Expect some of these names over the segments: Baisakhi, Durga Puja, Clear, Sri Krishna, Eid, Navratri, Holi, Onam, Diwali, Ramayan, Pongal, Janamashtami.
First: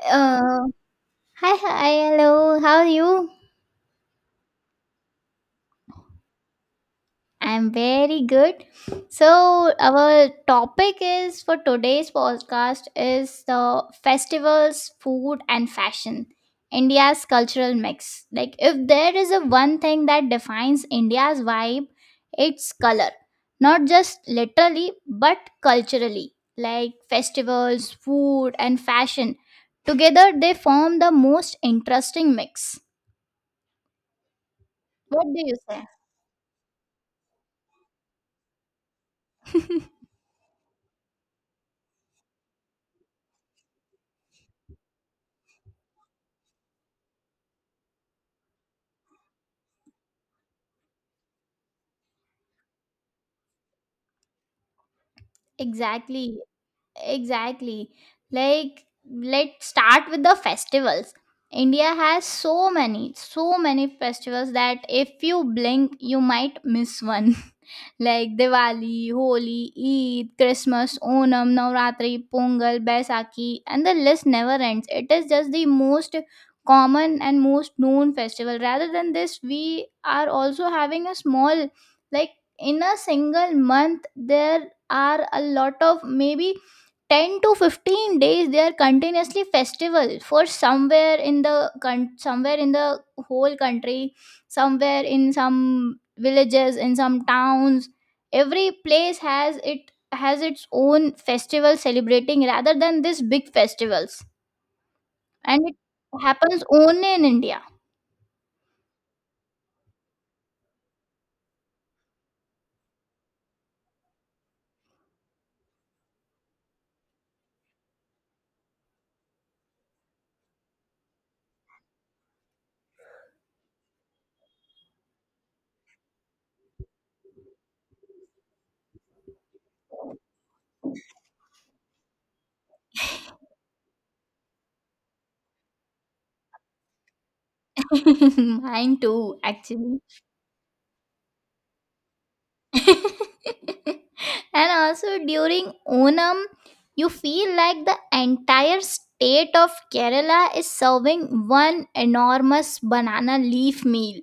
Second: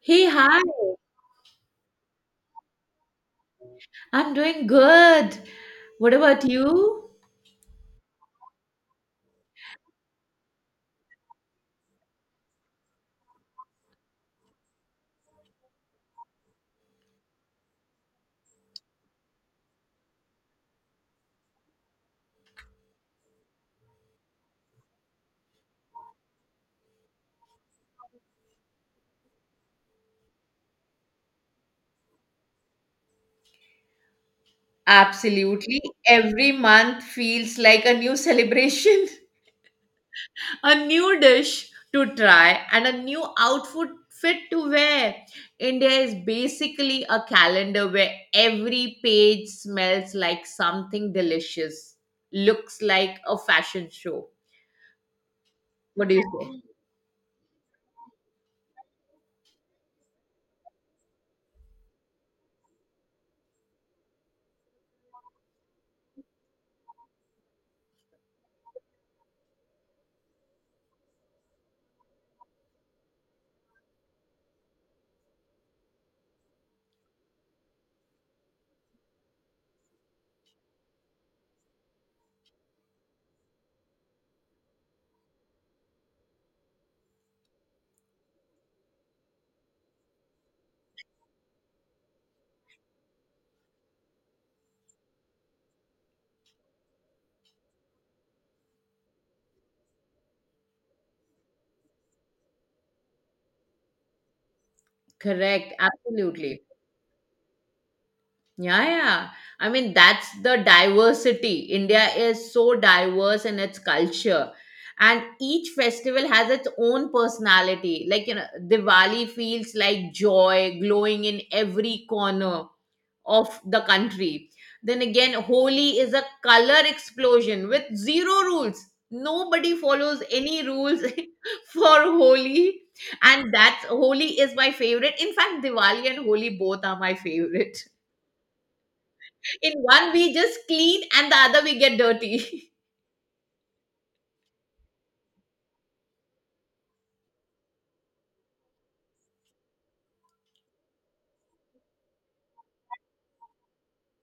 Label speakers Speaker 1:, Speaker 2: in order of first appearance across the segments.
Speaker 1: Hey,
Speaker 2: Uh,
Speaker 1: hi.
Speaker 2: Hi, hi, hello. How are you?
Speaker 1: I'm doing good. What about you?
Speaker 2: I'm very good. So our topic is for today's podcast is the festivals, food, and fashion. India's cultural mix. Like if there is a one thing that defines India's vibe, it's color. Not just literally, but culturally. Like festivals, food, and fashion. Together they form the most interesting mix. What do you
Speaker 1: Absolutely.
Speaker 2: say?
Speaker 1: Every month feels like a new celebration, a new dish to try, and a new outfit fit to wear. India is basically a calendar where every page smells like something delicious, looks like a fashion show. What do you
Speaker 2: Exactly,
Speaker 1: say?
Speaker 2: exactly. Like, let's start with the festivals. India has so many, so many festivals that if you blink, you might miss one like Diwali, Holi, Eid, Christmas, Onam, Navratri, Pongal, Baisakhi, and the list never ends. It is just the most common and most known festival. Rather than this, we are also having a small, like in a single month, there are a lot of maybe 10 to 15 days they are continuously festival for somewhere in the whole country, somewhere in some villages, in some towns. Every place has its own festival celebrating, rather than this big festivals, and
Speaker 1: Correct.
Speaker 2: it
Speaker 1: Absolutely.
Speaker 2: happens only in India.
Speaker 1: Yeah, yeah. I mean, that's the diversity. India is so diverse in its culture. And each festival has its own personality. Like, Diwali feels like joy glowing in every corner of the country. Then again, Holi is a color explosion with zero rules. Nobody follows any rules for Holi. And that's Holi is my favorite. In fact, Diwali and Holi both are my favorite.
Speaker 2: Mine too,
Speaker 1: In
Speaker 2: actually.
Speaker 1: one we just clean and the other we get dirty.
Speaker 2: And also during Onam, you feel like the entire state of Kerala is serving one enormous banana leaf meal.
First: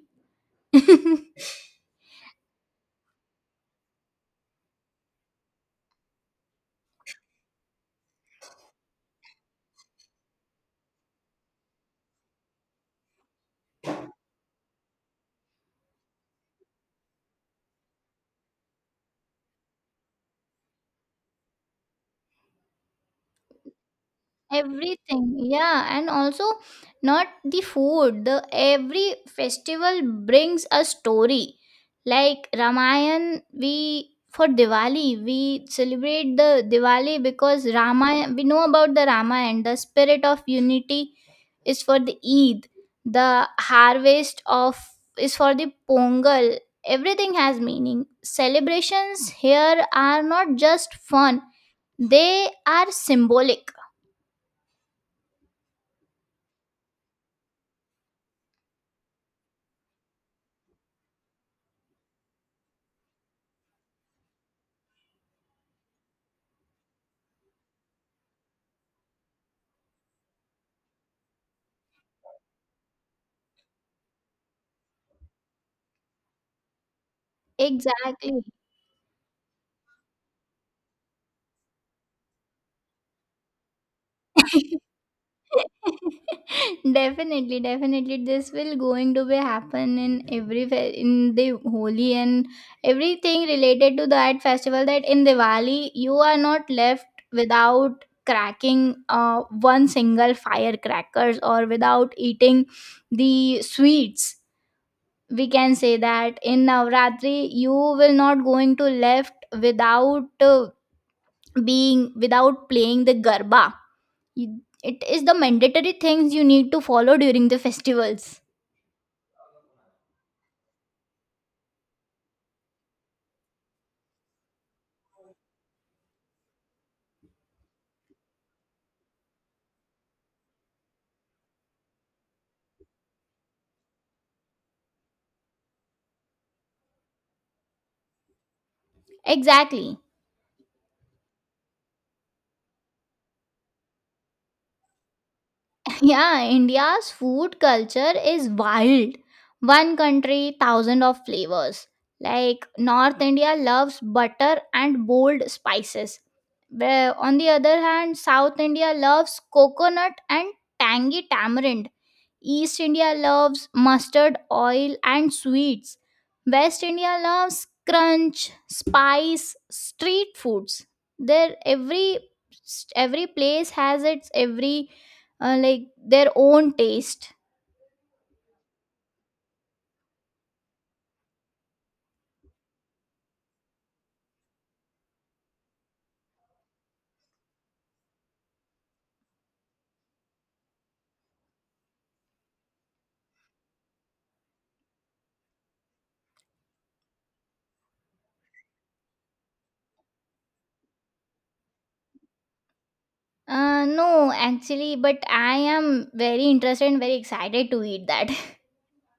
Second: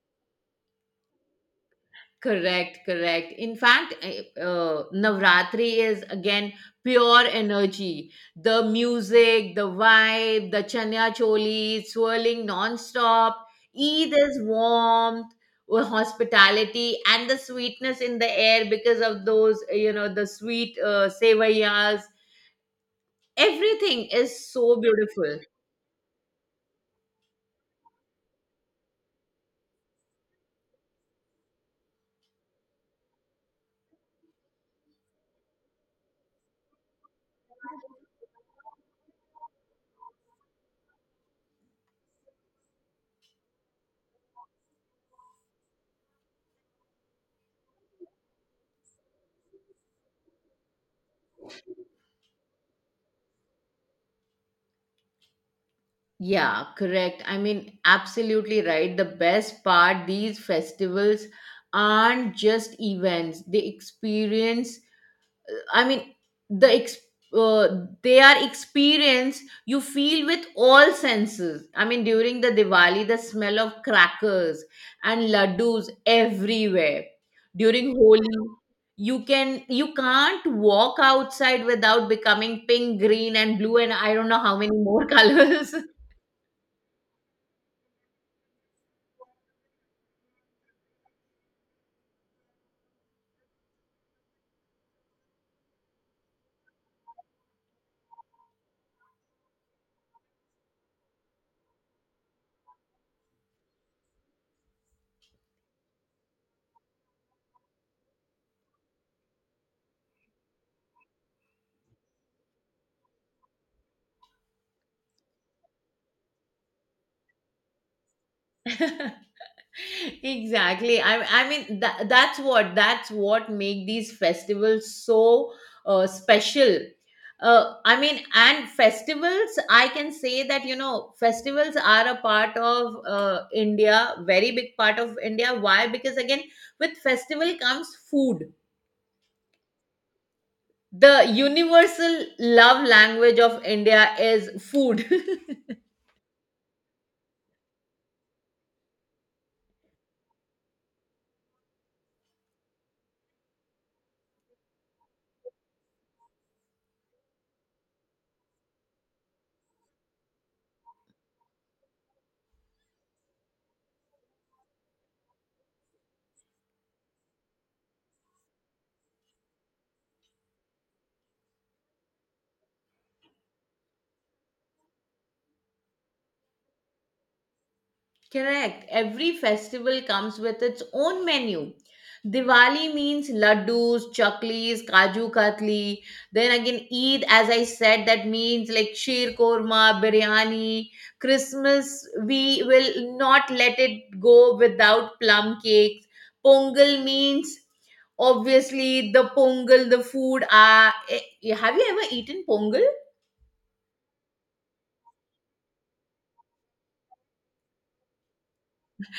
Speaker 1: Correct, correct. In fact, navratri is again pure energy, the music, the vibe, the chanya choli swirling non-stop. Eid is warmth, hospitality, and the sweetness in the air because of those the sweet sevayas. Everything is so
Speaker 2: Everything,
Speaker 1: beautiful.
Speaker 2: yeah. And also, not the food, the every festival brings a story. Like Ramayan, we for Diwali, we celebrate the Diwali because Rama, we know about the Rama, and the spirit of unity is for the Eid. The harvest of is for the Pongal. Everything has meaning. Celebrations here are not just fun, they are symbolic.
Speaker 1: Yeah, correct. I mean, absolutely right. The best part, these festivals aren't just events. They experience, I mean, the ex- they are experience you feel with all senses. I mean, during the Diwali, the smell of crackers and laddus everywhere. During
Speaker 2: Exactly.
Speaker 1: Holi, you can you can't walk outside without becoming pink, green, and blue, and I don't know how many more colors.
Speaker 2: Definitely, definitely. This will going to be happen in every fe- in the Holi and everything related to that festival. That in Diwali you are not left without cracking one single firecrackers or without eating the sweets. We can say that in Navratri you will not going to left without being without playing the garba. It is the mandatory things you need to follow during the festivals.
Speaker 1: Exactly. I mean that's what that's what make these festivals so special. I mean, and festivals, I can say that, you know, festivals are a part of india, very big part of india. Why? Because again, with festival comes food,
Speaker 2: Exactly.
Speaker 1: the universal love language of india is food.
Speaker 2: Yeah, India's food culture is wild. One country, thousand of flavors. Like North India loves butter and bold spices. Where on the other hand, South India loves coconut and tangy tamarind. East India loves mustard oil and sweets. West India loves crunch, spice, street foods. There every place has its every like their own taste.
Speaker 1: Correct. Every festival comes with its own menu. Diwali means laddus, chaklis, kaju katli. Then again, Eid, as I said, that means like sheer korma, biryani. Christmas, we will not let it go without plum cakes. Pongal means obviously the pongal, the food. Have you ever eaten pongal?
Speaker 2: No, actually, but I am very interested and very excited to eat that.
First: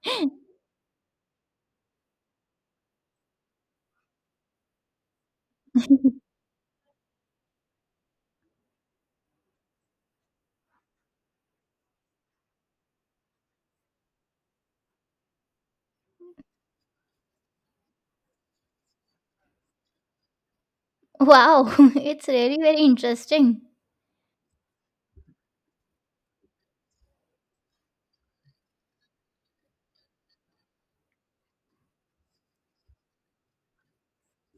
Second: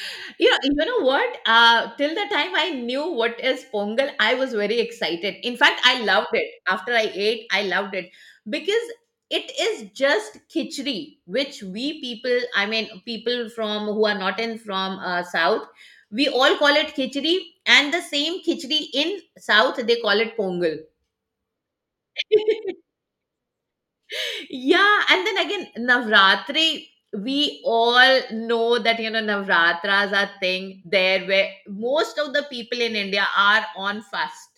Speaker 1: You know what? Till the time I knew what is pongal, I was very excited. In fact, I loved it. After I ate, I loved it because it is just khichdi, which we people, I mean, people from who are not in from south, we all call it khichdi, and the same khichdi in south they call it pongal.
Speaker 2: Wow, it's really very interesting.
Speaker 1: Yeah, and then again, Navratri, we all know that, you know, Navratras are thing there where most of the people in India are on fast.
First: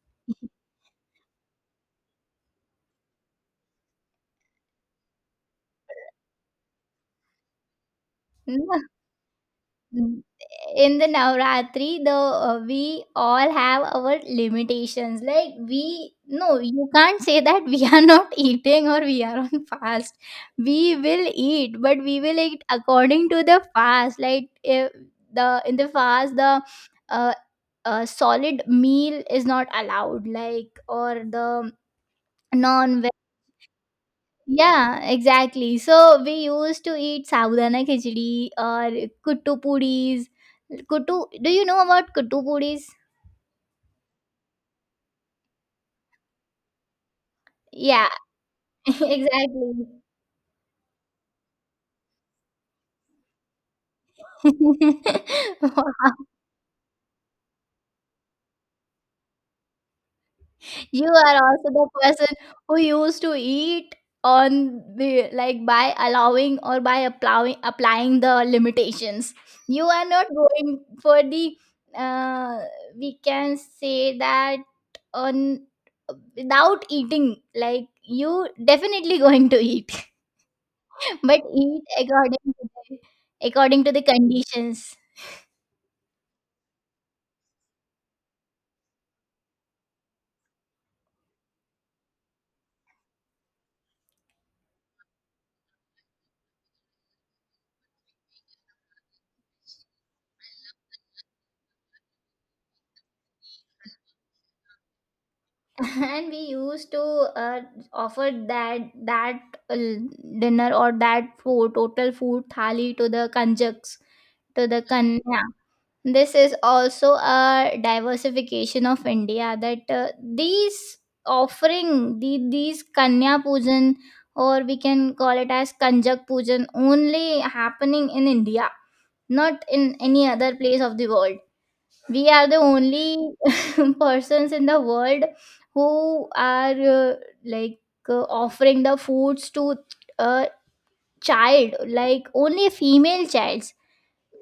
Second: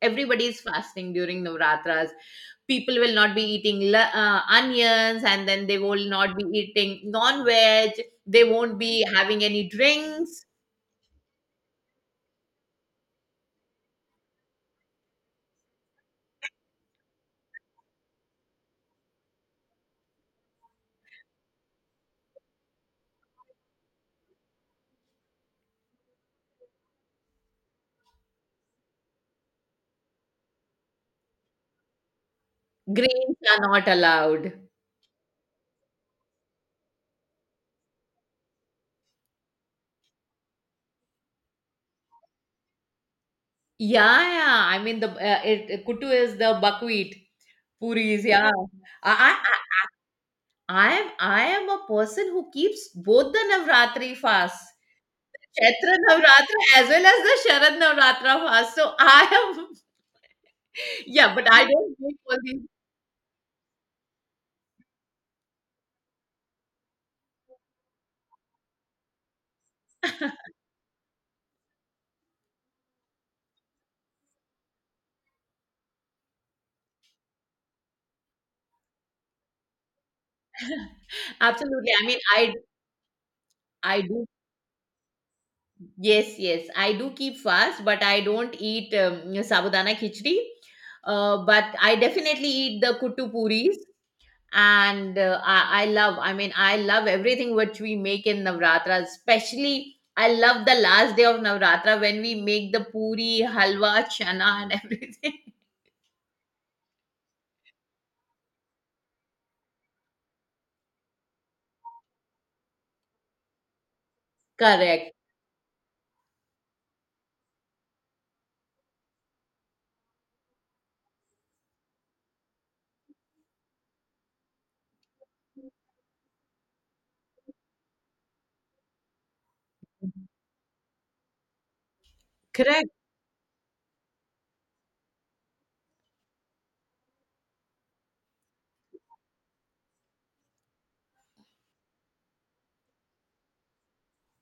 Speaker 1: Everybody is fasting during Navratras. People will not be eating onions, and then they will not be eating non veg. They won't
Speaker 2: No,
Speaker 1: be having any
Speaker 2: Mm,
Speaker 1: drinks.
Speaker 2: in the Navratri, the we all have our limitations. Like we, no, you can't say that we are not eating or we are on fast. We will eat, but we will eat according to the fast. Like if the in the fast, the uh, solid meal is not allowed. Like or the non,
Speaker 1: Grains are not allowed.
Speaker 2: yeah, exactly. So we used to eat sabudana khichdi or kuttu puris. Kuttu, do you know about kuttu puris?
Speaker 1: Yeah, yeah. I mean, the kutu is the buckwheat
Speaker 2: Yeah,
Speaker 1: puris. Yeah. I, I
Speaker 2: exactly.
Speaker 1: I am a person who keeps both the Navratri fasts, Chaitra Navratri as well as the Sharad Navratri fast. So I am
Speaker 2: You
Speaker 1: yeah,
Speaker 2: are
Speaker 1: but I
Speaker 2: also the
Speaker 1: don't do
Speaker 2: person
Speaker 1: all these.
Speaker 2: who used to eat on the like by allowing or by applying the limitations. You are not going for the uh, we can say that on without eating, like you definitely going to eat but eat
Speaker 1: Absolutely, I mean
Speaker 2: according
Speaker 1: I
Speaker 2: to the,
Speaker 1: I do,
Speaker 2: conditions,
Speaker 1: yes, yes, I do keep fast, but I don't eat sabudana khichdi. But I definitely eat the kuttu puris, and I love, I mean, I love everything which we make in navratra, especially I love the last day of navratra when we make the puri halwa chana and everything.
Speaker 2: and we used to uh, offer that uh, dinner or that food, total food thali to the kanjaks, to the
Speaker 1: Correct.
Speaker 2: kanya. This is also a diversification of India, that these offering these kanya pujan, or we can call it as kanjak pujan, only happening in India, not in any other place of the world. We are the
Speaker 1: Correct.
Speaker 2: only persons in the world who are like offering the foods to a child, like only female childs.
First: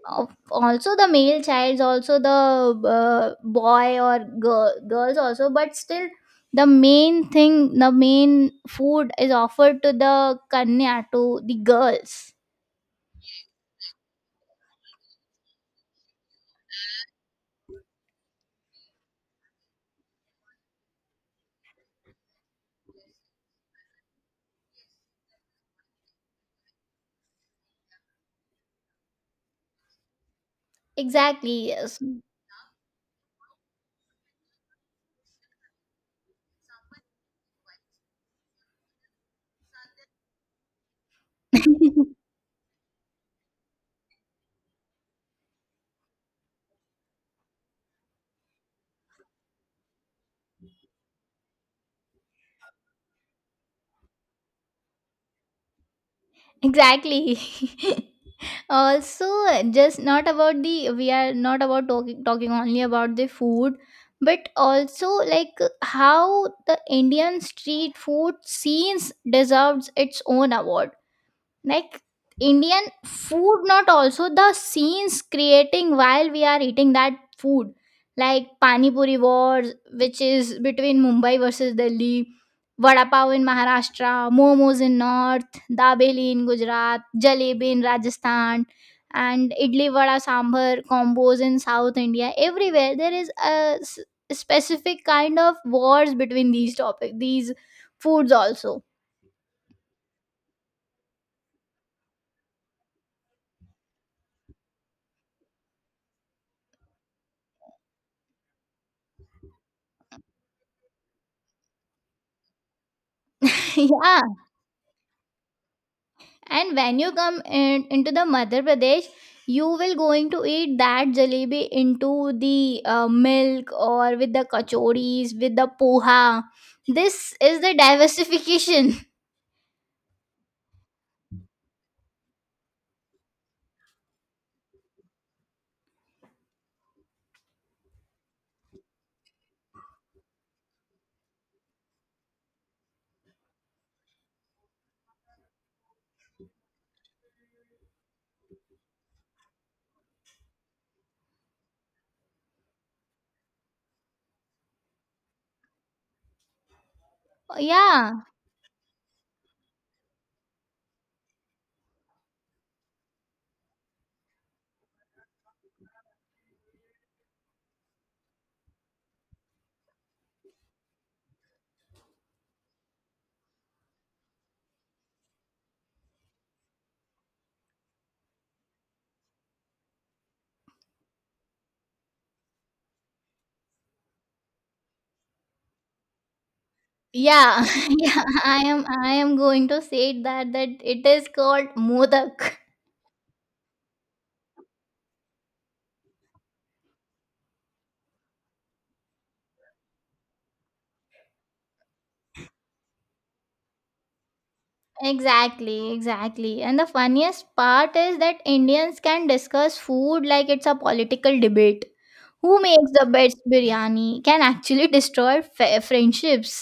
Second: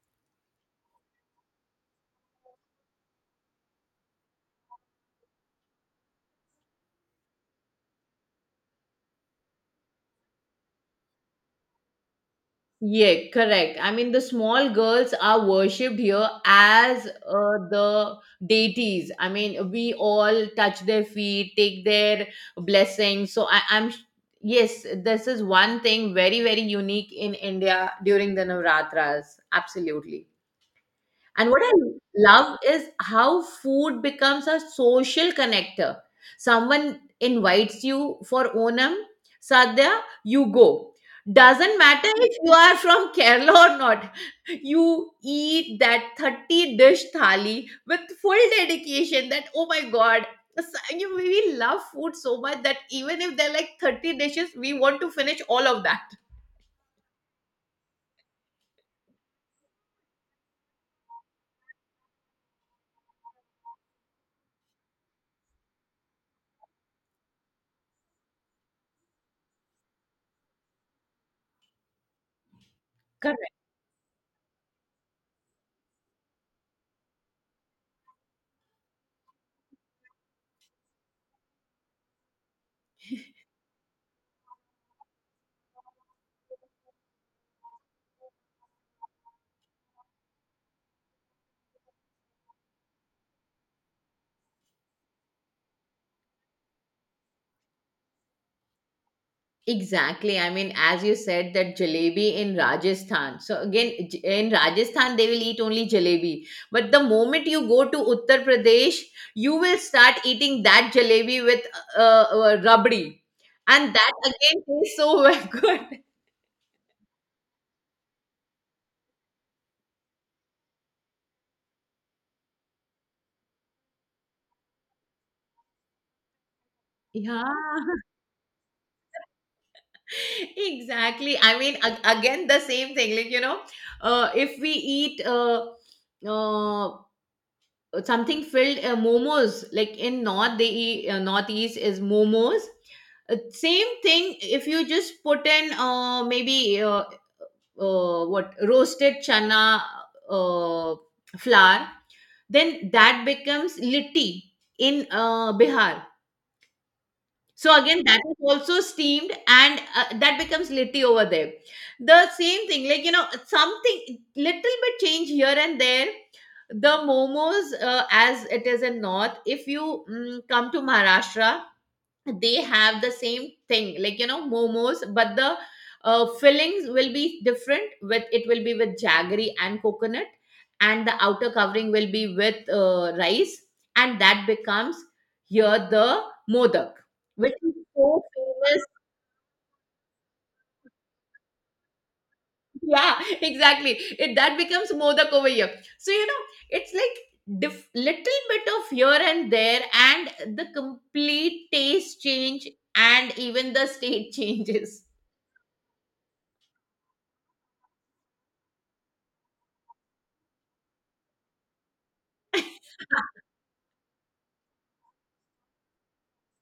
Speaker 2: Also the male childs also, the boy or girl, girls also, but still the main food is offered to the kanya, to the girls.
Speaker 1: Yeah, correct. I mean, the small girls are worshipped here as the deities. I mean, we all touch their feet, take their blessings. I'm, yes, this is one thing very very unique in india during the navratras, absolutely. And what
Speaker 2: Exactly,
Speaker 1: I
Speaker 2: yes.
Speaker 1: love is how food becomes a social connector. Someone invites you for Onam, Sadhya, you go. Doesn't matter if you are from Kerala or not. You eat that 30 dish thali with full dedication that, oh my God, we love food so much that even if there are like 30 dishes, we want to finish all of that.
Speaker 2: Exactly. Also, just not about the we are not about talking only about the food, but also, like, how the Indian street food scenes deserves its own award. Like Indian food, not also the scenes creating while we are eating that food, like pani puri wars which is between Mumbai versus Delhi, vada pav in Maharashtra, momos in north, dabeli in Gujarat, jalebi in Rajasthan, and idli vada sambar combos in South India. Everywhere there is a specific kind of wars between these foods also.
Speaker 1: Exactly. I mean, as you said, that jalebi in Rajasthan. So again, in Rajasthan, they will eat only jalebi. But the moment you go to Uttar Pradesh, you will start eating that jalebi with rabdi, and that
Speaker 2: Yeah.
Speaker 1: again tastes so good.
Speaker 2: And when you come into the Madhya Pradesh, you will going to eat that jalebi into the milk or with the kachoris, with the poha. This
Speaker 1: Yeah,
Speaker 2: is the diversification.
Speaker 1: exactly. I mean, again, the same thing. Like, you know, if we eat uh, something filled momos, like in north they eat, northeast is momos. Same thing, if you just put in maybe uh, what roasted chana uh, flour, then that becomes litti in bihar. So again,
Speaker 2: Yeah,
Speaker 1: that is also steamed, and that becomes litti over there. The same thing, like you know, something little bit change here and there. The momos, as it is in north, if you come to Maharashtra, they have the same thing, like you know, momos, but the fillings will be different with It will be with jaggery and coconut, and the outer covering will be with rice, and that becomes here the modak, which
Speaker 2: yeah,
Speaker 1: is so
Speaker 2: yeah. I
Speaker 1: famous.
Speaker 2: am I am going to say that it is called modak.
Speaker 1: Yeah, exactly, it that becomes modak over here. So you know, it's like little bit of here and there and the complete taste change, and even the state changes.
Speaker 2: Exactly, exactly. And the funniest part is that Indians can discuss food like it's a political debate. Who makes the best biryani can actually destroy friendships.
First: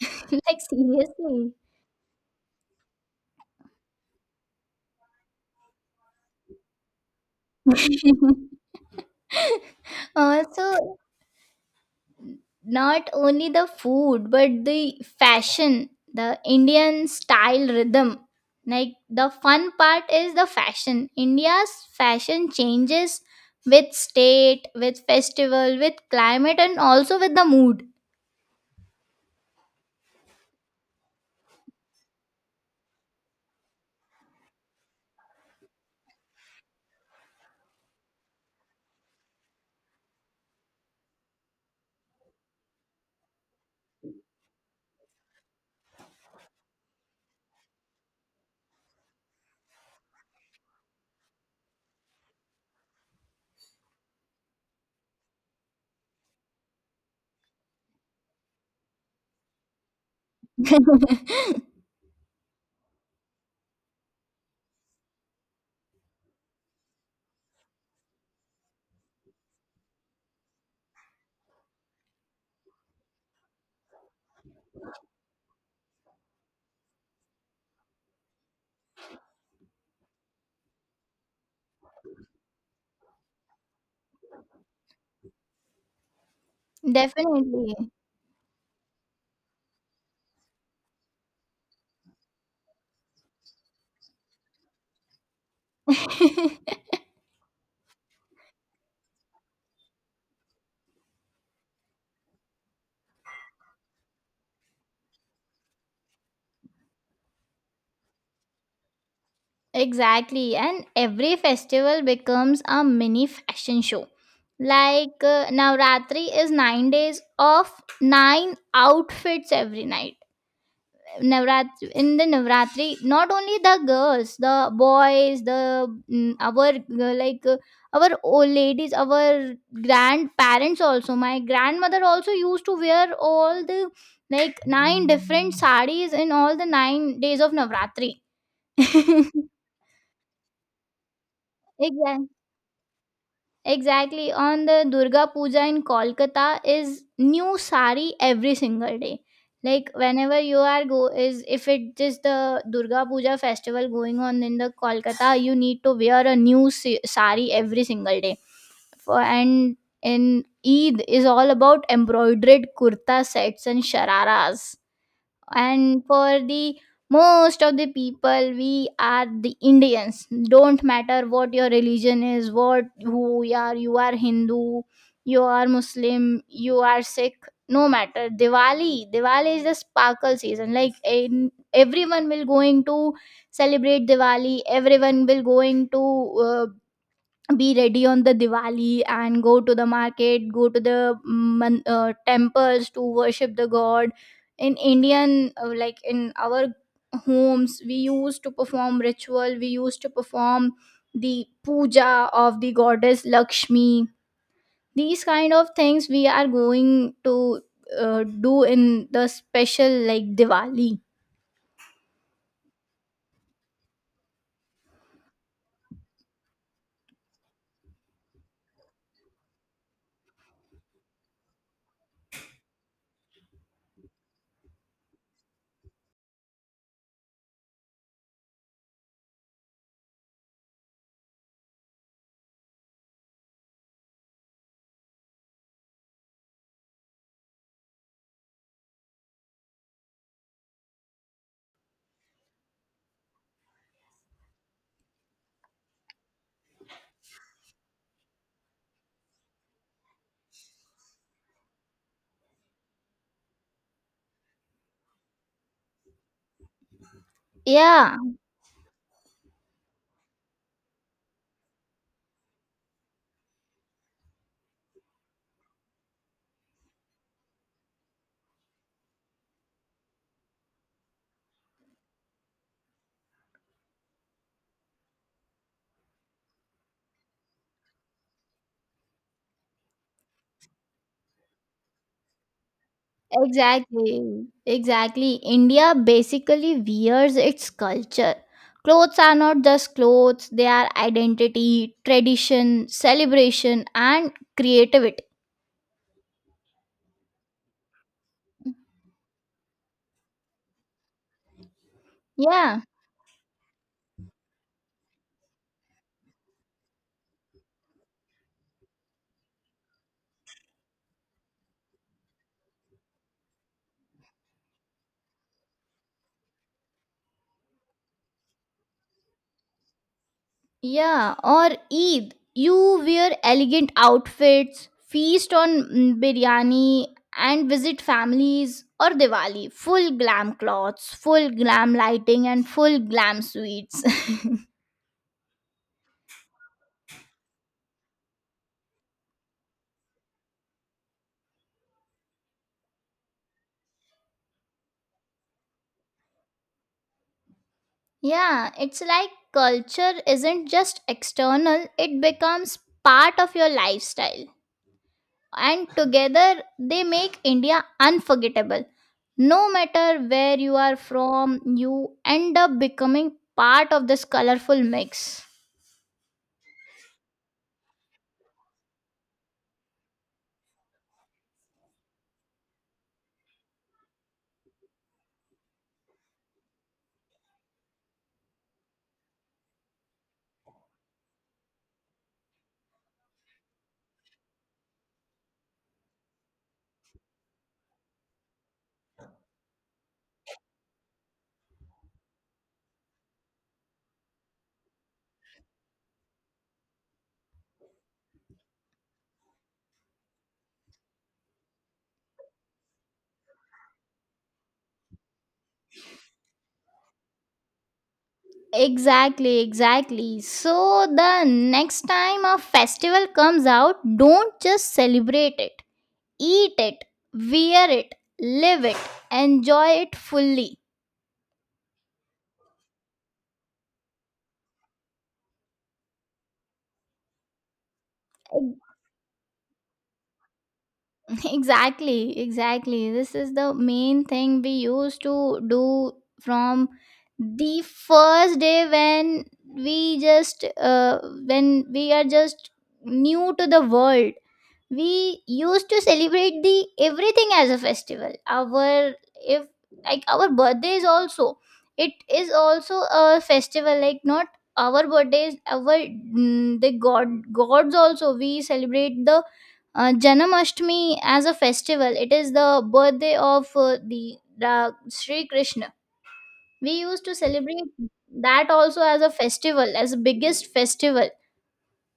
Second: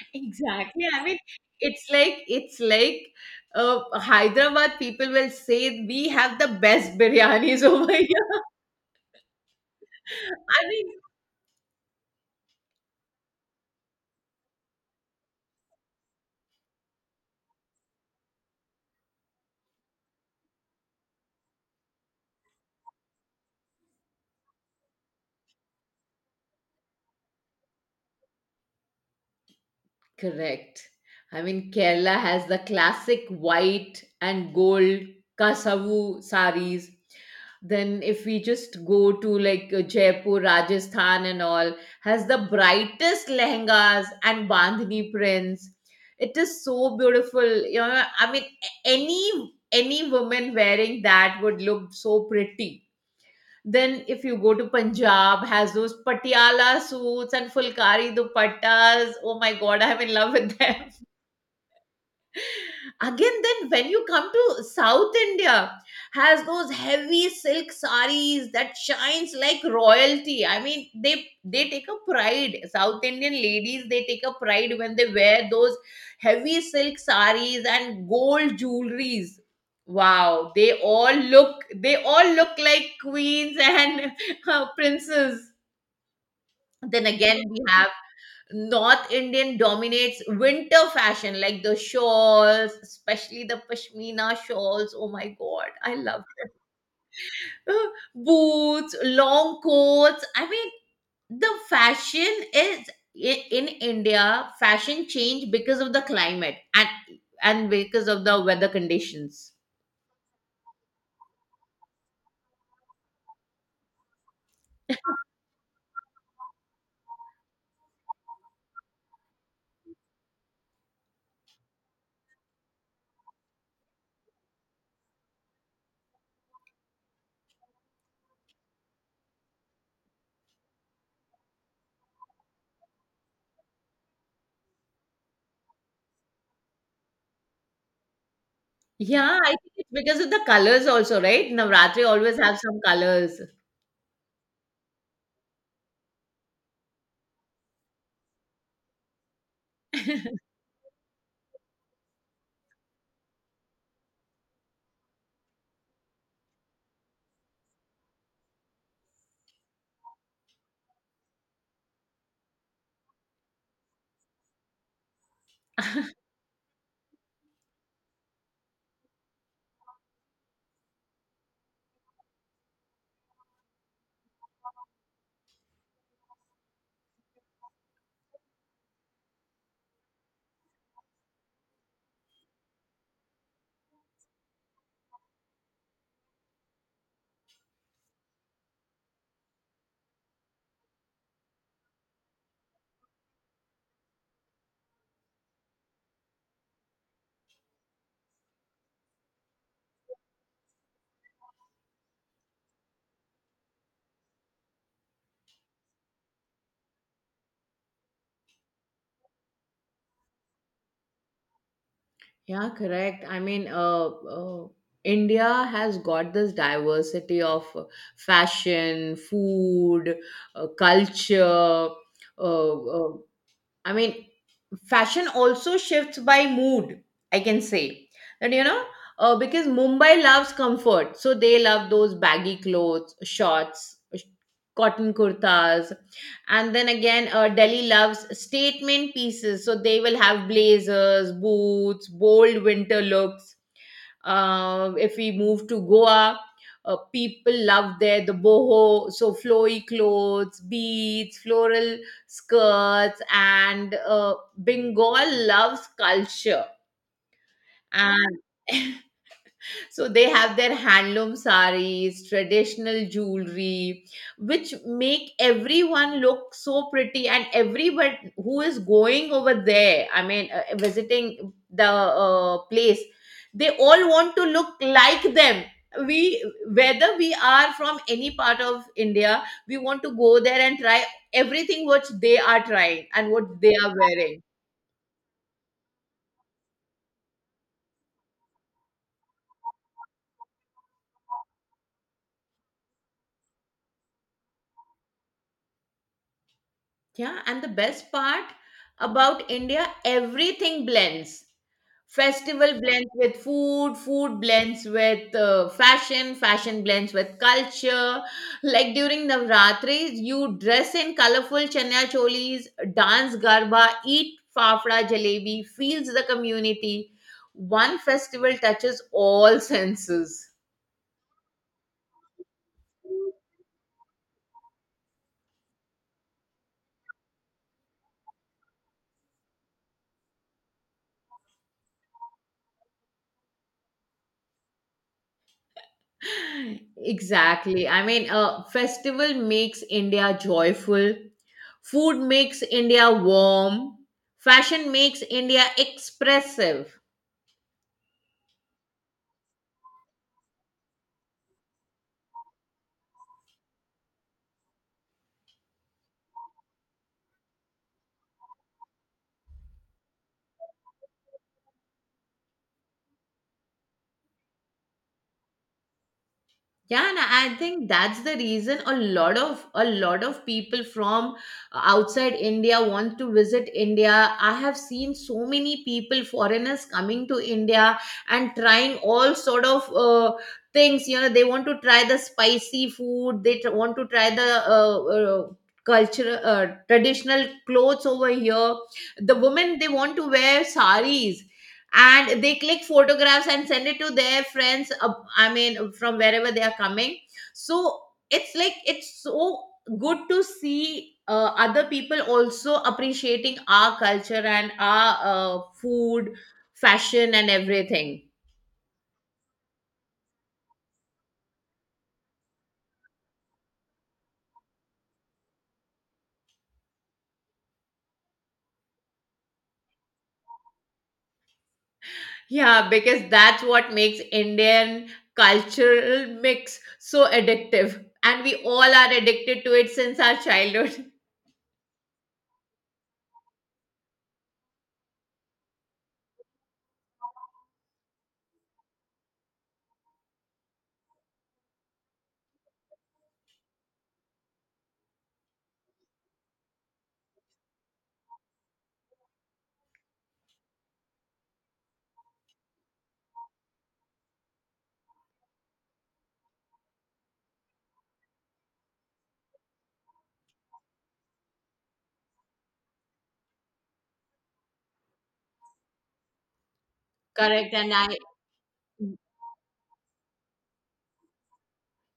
Speaker 2: Like,
Speaker 1: Exactly. I mean,
Speaker 2: seriously.
Speaker 1: it's like it's like Hyderabad people will say we have the best biryanis over here. I
Speaker 2: Also,
Speaker 1: mean,
Speaker 2: not only the food but the fashion, the Indian style rhythm. Like the fun part is the fashion. India's fashion changes with state, with festival, with climate, and also with the mood.
Speaker 1: correct. I mean, Kerala has the classic white and gold kasavu saris. Then, if we just go to like Jaipur, Rajasthan, and all, has the brightest lehengas and bandhani prints. It is so beautiful. You know, I mean, any woman wearing that would look so pretty. Then if you go to Punjab, has those patiala suits and fulkari dupattas. Oh my God, I'm in love with them. Again, then when you come to South India, has those heavy silk saris that shines like royalty. I mean, they take a pride. South Indian ladies, they take a pride when they wear those heavy silk saris and gold jewelries. Wow, they all look like queens and princes. Then again we
Speaker 2: Definitely.
Speaker 1: have north indian dominates winter fashion, like the shawls, especially the pashmina shawls. Oh my god, I love it. Boots, long coats. I mean, the fashion is, in india fashion changed because of the climate and because of the weather conditions.
Speaker 2: Exactly, and every festival becomes a mini fashion show. Like Navratri is 9 days of nine outfits every night. Navratri In the Navratri, not only the girls, the boys, the mm, our like our old ladies, our grandparents also. My grandmother also used to wear all the like nine different sarees in all the 9 days of Navratri.
Speaker 1: Yeah, I think it's because of the colors also, right? Navratri
Speaker 2: Exactly.
Speaker 1: always have some colors.
Speaker 2: Exactly. On the Durga Puja in Kolkata is new sari every single day. Like whenever you are go is, if it is the Durga Puja festival going on in the Kolkata, you need to wear a new sari every single day. For and in Eid is all about embroidered kurta sets and shararas, and for the most of the people, we are the Indians, don't matter what your religion is, what who you are, you are Hindu, you are Muslim, you are Sikh, no matter. Diwali is the sparkle season. Like everyone will going to celebrate Diwali, everyone will going to uh, be ready on the Diwali and go to the market, go to the temples to worship the god. In like in our homes, we used to perform ritual, we used to perform the puja of the goddess Lakshmi. These kind of things we are going to do in the special like Diwali.
Speaker 1: Yeah, correct. I mean, uh, India has got this diversity of fashion, food, culture, uh, uh, I mean, fashion also shifts by mood, I can say. That, you know, because Mumbai loves comfort. So they love those baggy clothes, shorts, cotton kurtas. And then again, Delhi loves statement pieces. So they will have blazers, boots, bold winter looks. If we move to Goa, people love there the boho, so flowy clothes, beads, floral skirts, and Bengal loves culture.
Speaker 2: Yeah.
Speaker 1: And so they have their handloom saris, traditional jewelry, which make everyone look so pretty. And everybody who is going over there, I mean, visiting the place, they all want to look like them. We, whether we are from any part of India, we want to go there and try everything what they are trying and what they are wearing.
Speaker 2: Exactly, exactly. India basically wears its culture. Clothes are not just clothes, they are identity, tradition, celebration, and creativity.
Speaker 1: Yeah, and the best part about India, everything blends. Festival
Speaker 2: Yeah,
Speaker 1: blends with food, food blends with fashion, fashion blends with culture. Like during Navratri, you dress in colorful chanya cholis, dance garba, eat fafda jalebi, feels the community. One festival touches all senses.
Speaker 2: yeah. Or Eid, you wear elegant outfits, feast on biryani, and visit families. Or Diwali, full glam clothes, full glam lighting, and full glam sweets.
Speaker 1: Exactly. I mean, a festival makes India joyful, food makes India warm, fashion makes India expressive.
Speaker 2: Yeah, it's like culture isn't just external, it becomes part of your lifestyle. And together they make India unforgettable. No matter where you are from, you end up becoming part of this colorful mix.
Speaker 1: Yeah, and I think that's the reason a lot of people from outside india want to visit india. I have seen so many people, foreigners, coming to india and trying all sort of things. You know, they want to try the spicy food, they want to try the uh, uh, cultural traditional clothes over here. The women, they want to wear saris and they click photographs and send it to their friends, I mean, from wherever they are coming. So it's like it's so good to see other people also appreciating our culture and our food, fashion, and everything.
Speaker 2: Exactly, exactly. So the next time a festival comes out, don't just celebrate it, eat it, wear it, live it, enjoy it fully.
Speaker 1: Yeah, because that's what makes indian cultural mix so addictive, and we all are addicted to it since our childhood.
Speaker 2: Exactly, exactly. This is the main thing we used to do from the first day when we just when we are just new to the world. We used to celebrate the everything as a festival. Our if like our birthdays also, it is also a festival, like not our birthdays, our mm, the god gods also. We celebrate the Janamashtami as a festival. It is the birthday of the Sri Krishna. We used to
Speaker 1: Correct.
Speaker 2: celebrate
Speaker 1: And I
Speaker 2: that also as a festival, as biggest festival.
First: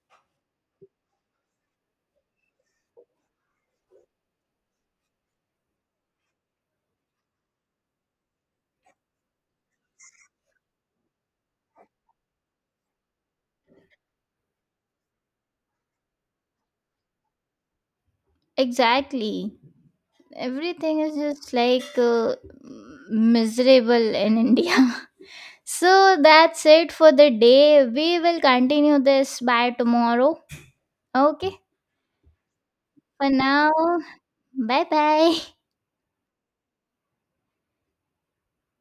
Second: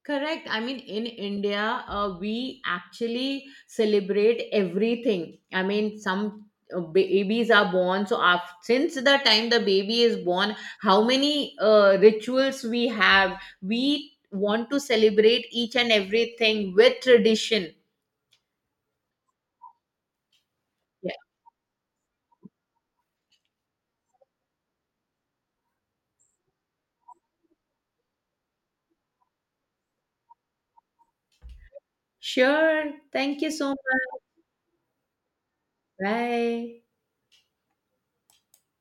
Speaker 1: Correct. I mean, in India, we actually celebrate everything. I mean, some babies are born. So, after, since the time the baby is born, how many rituals we have? We want to celebrate each and everything with tradition.
Speaker 2: Exactly. Everything
Speaker 1: Yeah.
Speaker 2: is just like miserable in India. So that's it for the day. We will continue this by tomorrow. Okay.
Speaker 1: Sure.
Speaker 2: For
Speaker 1: Thank you so
Speaker 2: now,
Speaker 1: much.
Speaker 2: bye bye.
Speaker 1: Bye.